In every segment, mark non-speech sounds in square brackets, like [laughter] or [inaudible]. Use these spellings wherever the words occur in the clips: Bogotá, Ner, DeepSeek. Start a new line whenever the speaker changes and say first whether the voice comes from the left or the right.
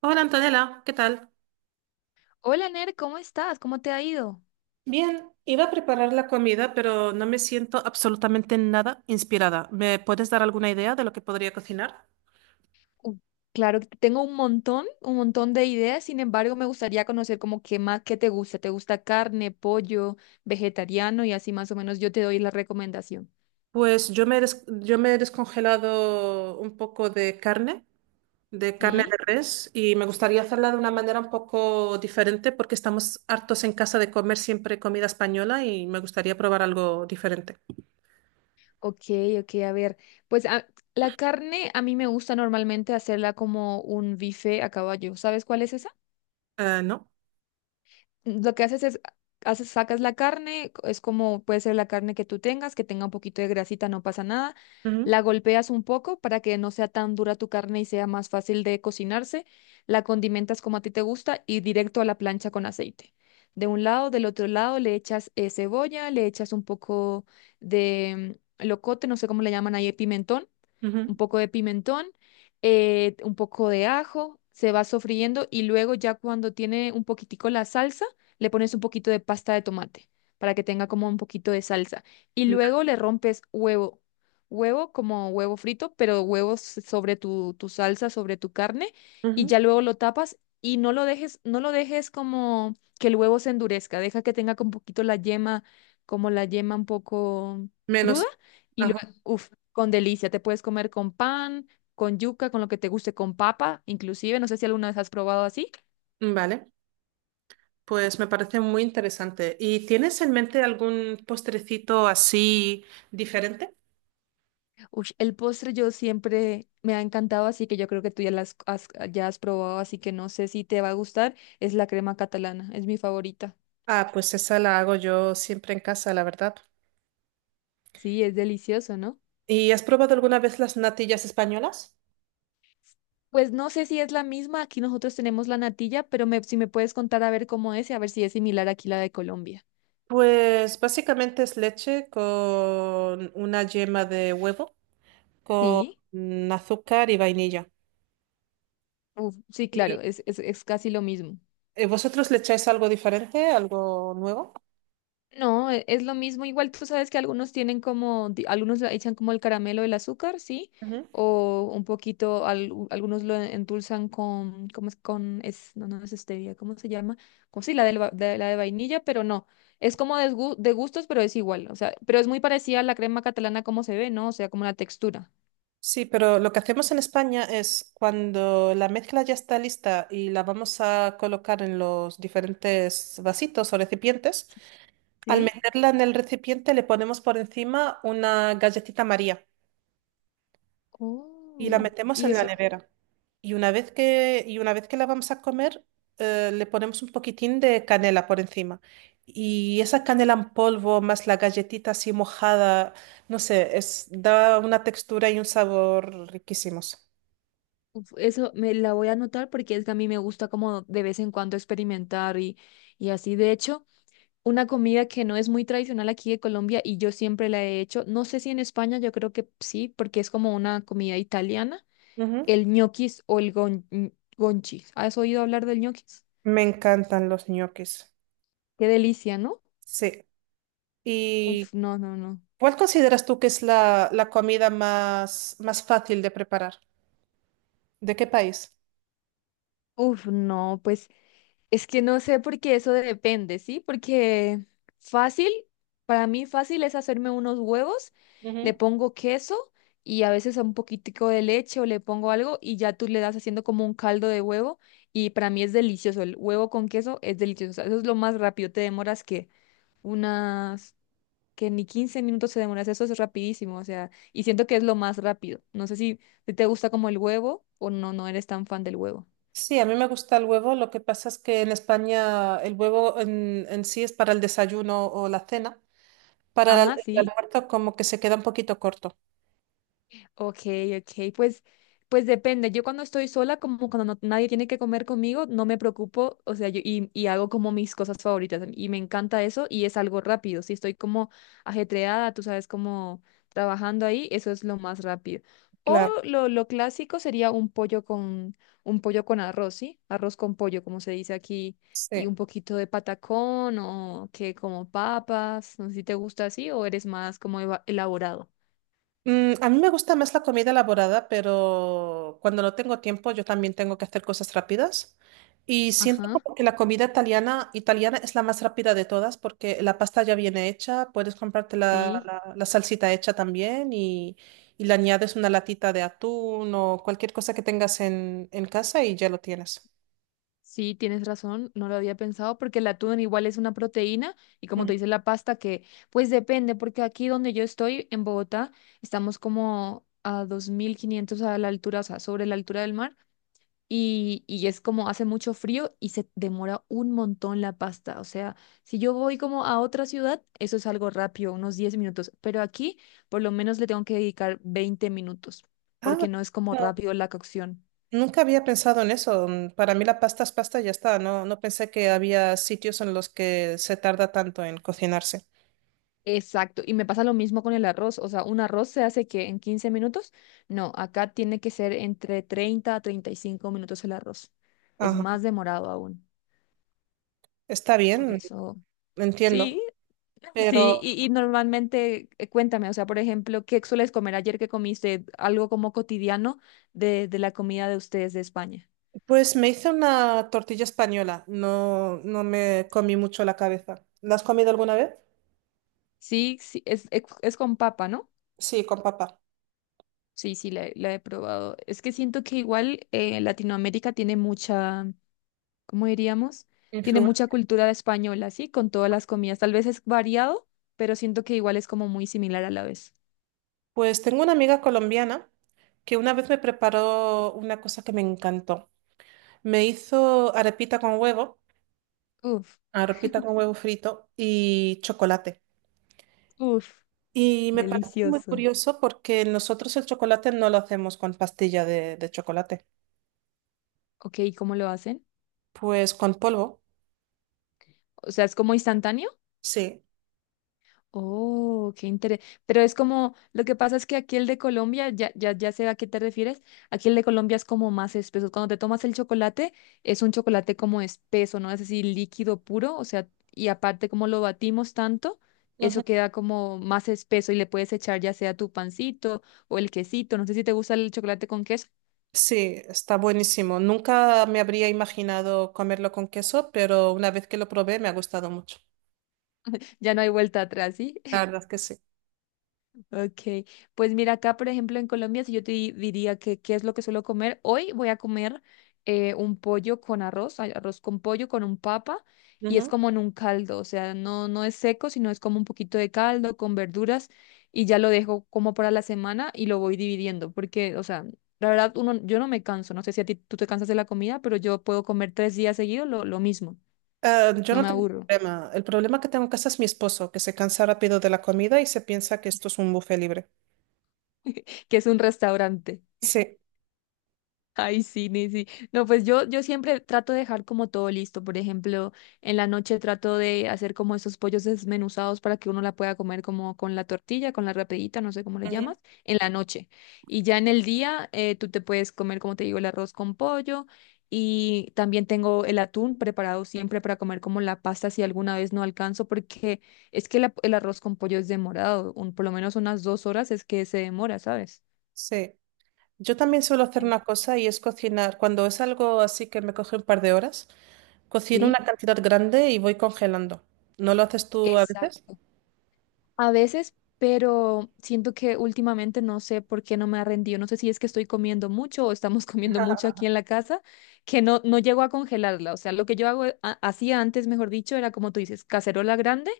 right: Hola Antonella, ¿qué tal?
left: Hola Ner, ¿cómo estás? ¿Cómo te ha ido?
right: Bien, iba a preparar la comida, pero no me siento absolutamente nada inspirada. ¿Me puedes dar alguna idea de lo que podría cocinar?
left: Uh, claro que tengo un montón de ideas. Sin embargo, me gustaría conocer como qué más, qué te gusta. ¿Te gusta carne, pollo, vegetariano? Y así más o menos yo te doy la recomendación.
right: Pues yo me he descongelado un poco de carne, de carne de
left: ¿Sí?
right: res, y me gustaría hacerla de una manera un poco diferente porque estamos hartos en casa de comer siempre comida española y me gustaría probar algo diferente.
left: Ok, ok, a ver. Pues a- la carne a mí me gusta normalmente hacerla como un bife a caballo. ¿Sabes cuál es esa?
right: ¿No?
left: Lo que haces es, sacas la carne. Es como puede ser la carne que tú tengas, que tenga un poquito de grasita, no pasa nada.
right: Ujú,
left: La golpeas un poco para que no sea tan dura tu carne y sea más fácil de cocinarse. La condimentas como a ti te gusta y directo a la plancha con aceite. De un lado, del otro lado le echas cebolla, le echas un poco de locote, no sé cómo le llaman ahí, pimentón, un
right: ujú,
left: poco de pimentón, un poco de ajo. Se va sofriendo y luego ya cuando tiene un poquitico la salsa, le pones un poquito de pasta de tomate para que tenga como un poquito de salsa. Y luego le rompes huevo, como huevo frito, pero huevos sobre tu salsa, sobre tu carne, y
right: ujú.
left: ya luego lo tapas y no lo dejes como que el huevo se endurezca. Deja que tenga un poquito la yema, como la yema un poco
right: Menos.
left: cruda. Y
right: Ajá,
left: luego, con delicia, te puedes comer con pan, con yuca, con lo que te guste, con papa, inclusive. No sé si alguna vez has probado así.
right: vale. Pues me parece muy interesante. ¿Y tienes en mente algún postrecito así diferente?
left: Ush, el postre yo siempre me ha encantado, así que yo creo que tú ya las has, ya has probado, así que no sé si te va a gustar. Es la crema catalana, es mi favorita.
right: Ah, pues esa la hago yo siempre en casa, la verdad.
left: Sí, es delicioso, ¿no?
right: ¿Y has probado alguna vez las natillas españolas?
left: Pues no sé si es la misma. Aquí nosotros tenemos la natilla, pero si me puedes contar a ver cómo es y a ver si es similar aquí la de Colombia.
right: Pues básicamente es leche con una yema de huevo,
left: Sí.
right: con azúcar y vainilla.
left: Uf, sí,
right: ¿Y
left: claro, es casi lo mismo.
right: vosotros le echáis algo diferente, algo nuevo?
left: No, es lo mismo. Igual tú sabes que algunos tienen como, algunos le echan como el caramelo, el azúcar, ¿sí? O un poquito, algunos lo endulzan con, ¿cómo es? No, no es stevia, ¿cómo se llama? Como si la de vainilla, pero no. Es como de gustos, pero es igual. O sea, pero es muy parecida a la crema catalana como se ve, ¿no? O sea, como la textura,
right: Sí, pero lo que hacemos en España es cuando la mezcla ya está lista y la vamos a colocar en los diferentes vasitos o recipientes, al
left: ¿sí?
right: meterla en el recipiente le ponemos por encima una galletita María y la
left: Oh,
right: metemos
left: y
right: en la
left: eso,
right: nevera. Y una vez que la vamos a comer, le ponemos un poquitín de canela por encima. Y esa canela en polvo más la galletita así mojada, no sé, es, da una textura y un sabor riquísimos.
left: uf, eso me la voy a anotar porque es que a mí me gusta como de vez en cuando experimentar y así. De hecho, una comida que no es muy tradicional aquí de Colombia y yo siempre la he hecho. No sé si en España, yo creo que sí, porque es como una comida italiana,
right: Ujú.
left: el ñoquis o gonchis. ¿Has oído hablar del ñoquis?
right: Me encantan los ñoquis.
left: Qué delicia, ¿no?
right: Sí. ¿Y
left: Uf, no, no, no.
right: cuál consideras tú que es la comida más fácil de preparar? ¿De qué país?
left: Uf, no, pues es que no sé por qué, eso depende, ¿sí? Porque fácil, para mí fácil es hacerme unos huevos, le
right: Ujú.
left: pongo queso y a veces un poquitico de leche, o le pongo algo y ya tú le das haciendo como un caldo de huevo, y para mí es delicioso. El huevo con queso es delicioso, o sea, eso es lo más rápido. Te demoras que unas, que ni 15 minutos te demoras, eso es rapidísimo, o sea, y siento que es lo más rápido. No sé si te gusta como el huevo o no, no eres tan fan del huevo.
right: Sí, a mí me gusta el huevo. Lo que pasa es que en España el huevo en sí es para el desayuno o la cena. Para
left: Ajá,
right: el
left: sí.
right: almuerzo como que se queda un poquito corto.
left: Ok, ok, pues depende. Yo cuando estoy sola, como cuando nadie tiene que comer conmigo, no me preocupo. O sea, yo y hago como mis cosas favoritas, y me encanta eso y es algo rápido. Si estoy como ajetreada, tú sabes, como trabajando ahí, eso es lo más rápido. O
right: Claro.
left: lo clásico sería un pollo con arroz, ¿sí? Arroz con pollo, como se dice aquí, y
right: Sí.
left: un poquito de patacón o que como papas. No sé si te gusta así o eres más como elaborado.
right: Mm, a mí me gusta más la comida elaborada, pero cuando no tengo tiempo yo también tengo que hacer cosas rápidas. Y siento
left: Ajá,
right: como que la comida italiana es la más rápida de todas porque la pasta ya viene hecha, puedes comprarte
left: sí.
right: la salsita hecha también y le añades una latita de atún o cualquier cosa que tengas en casa y ya lo tienes.
left: Sí, tienes razón, no lo había pensado porque el atún igual es una proteína y como
right: Mm.
left: te dice la pasta que, pues depende, porque aquí donde yo estoy en Bogotá estamos como a 2.500 a la altura, o sea, sobre la altura del mar, y es como hace mucho frío y se demora un montón la pasta. O sea, si yo voy como a otra ciudad, eso es algo rápido, unos 10 minutos, pero aquí por lo menos le tengo que dedicar 20 minutos
right: Ah,
left: porque no es como
right: no,
left: rápido la cocción.
right: nunca había pensado en eso. Mm, para mí la pasta es pasta y ya está. No, no pensé que había sitios en los que se tarda tanto en cocinarse.
left: Exacto, y me pasa lo mismo con el arroz. O sea, un arroz se hace que en 15 minutos, no, acá tiene que ser entre 30 a 35 minutos el arroz, es
right: Ajá,
left: más demorado aún,
right: está
left: por
right: bien,
left: eso,
right: entiendo.
left: sí, [laughs] sí.
right: Pero
left: Y normalmente, cuéntame, o sea, por ejemplo, ¿qué sueles comer? Ayer que comiste, algo como cotidiano de la comida de ustedes de España.
right: pues me hice una tortilla española, no, no me comí mucho la cabeza. ¿La has comido alguna vez?
left: Sí, sí, es con papa, ¿no?
right: Sí, con papa.
left: Sí, sí, la he probado. Es que siento que igual Latinoamérica tiene mucha... ¿cómo diríamos? Tiene
right: Influ-
left: mucha cultura española, ¿sí? Con todas las comidas. Tal vez es variado, pero siento que igual es como muy similar a la vez.
right: Pues tengo una amiga colombiana que una vez me preparó una cosa que me encantó. Me hizo
left: Uf,
right: arepita con huevo frito y chocolate.
left: uf,
right: Y me parece muy
left: delicioso.
right: curioso porque nosotros el chocolate no lo hacemos con pastilla de chocolate,
left: Ok, ¿cómo lo hacen?
right: pues con polvo,
left: O sea, ¿es como instantáneo?
right: sí.
left: Oh, qué interesante. Pero es como, lo que pasa es que aquí el de Colombia, ya sé a qué te refieres. Aquí el de Colombia es como más espeso. Cuando te tomas el chocolate, es un chocolate como espeso, ¿no? Es así, líquido puro, o sea, y aparte como lo batimos tanto, eso queda como más espeso y le puedes echar ya sea tu pancito o el quesito. No sé si te gusta el chocolate con queso,
right: Sí, está buenísimo. Nunca me habría imaginado comerlo con queso, pero una vez que lo probé me ha gustado mucho.
left: ya no hay vuelta atrás, ¿sí?
right: La verdad que sí.
left: Ok, pues mira, acá por ejemplo en Colombia, si yo te diría que qué es lo que suelo comer, hoy voy a comer un pollo con arroz, ay, arroz con pollo, con un papa, y es
right: Ujú.
left: como en un caldo. O sea, no, no es seco, sino es como un poquito de caldo con verduras, y ya lo dejo como para la semana y lo voy dividiendo, porque, o sea, la verdad, uno, yo no me canso, no sé si a ti tú te cansas de la comida, pero yo puedo comer tres días seguidos lo mismo,
right: Ah, yo
left: no
right: no
left: me
right: tengo
left: aburro.
right: problema. El problema que tengo en casa es mi esposo, que se cansa rápido de la comida y se piensa que esto es un buffet libre.
left: [laughs] Que es un restaurante.
right: Sí.
left: Ay, sí, ni sí. No, pues yo siempre trato de dejar como todo listo. Por ejemplo, en la noche trato de hacer como esos pollos desmenuzados para que uno la pueda comer como con la tortilla, con la rapidita, no sé cómo le
right: Ujú.
left: llamas, en la noche. Y ya en el día, tú te puedes comer, como te digo, el arroz con pollo. Y también tengo el atún preparado siempre para comer como la pasta si alguna vez no alcanzo, porque es que el arroz con pollo es demorado, por lo menos unas 2 horas es que se demora, ¿sabes?
right: Sí. Yo también suelo hacer una cosa y es cocinar. Cuando es algo así que me coge un par de horas, cocino
left: Sí,
right: una cantidad grande y voy congelando. ¿No lo haces tú a veces?
left: exacto. A veces, pero siento que últimamente no sé por qué no me ha rendido. No sé si es que estoy comiendo mucho o estamos [laughs] comiendo mucho aquí en la casa, que no, no llego a congelarla. O sea, lo que yo hago, hacía antes, mejor dicho, era como tú dices, cacerola grande,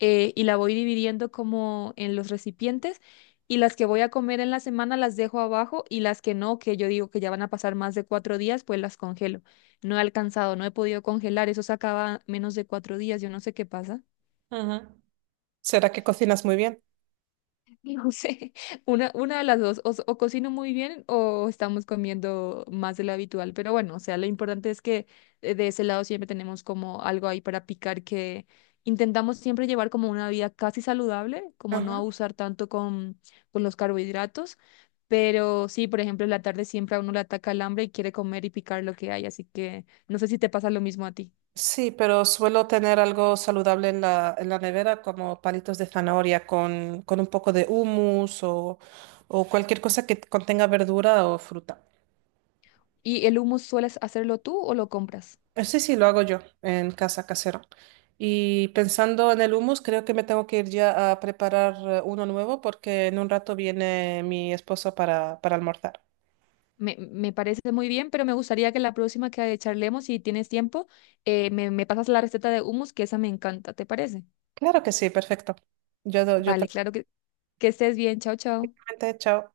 left: y la voy dividiendo como en los recipientes, y las que voy a comer en la semana las dejo abajo, y las que no, que yo digo que ya van a pasar más de 4 días, pues las congelo. No he alcanzado, no he podido congelar. Eso se acaba menos de 4 días. Yo no sé qué pasa.
right: Ujú. ¿Será que cocinas muy bien?
left: No sé, [laughs] una de las dos, o cocino muy bien o estamos comiendo más de lo habitual, pero bueno, o sea, lo importante es que de ese lado siempre tenemos como algo ahí para picar, que intentamos siempre llevar como una vida casi saludable, como no
right: Ajá.
left: abusar tanto con los carbohidratos, pero sí, por ejemplo, en la tarde siempre a uno le ataca el hambre y quiere comer y picar lo que hay, así que no sé si te pasa lo mismo a ti.
right: Sí, pero suelo tener algo saludable en en la nevera, como palitos de zanahoria con un poco de hummus o cualquier cosa que contenga verdura o fruta.
left: ¿Y el hummus sueles hacerlo tú o lo compras?
right: Sí, sí, lo hago yo en casa casera. Y pensando en el hummus, creo que me tengo que ir ya a preparar uno nuevo porque en un rato viene mi esposo para almorzar.
left: Me parece muy bien, pero me gustaría que la próxima que charlemos, si tienes tiempo, me pasas la receta de hummus, que esa me encanta, ¿te parece?
right: Claro que sí, perfecto. Yo te
left: Vale,
right: lo
left: claro que estés bien. Chao, chao.
right: comenté, chao.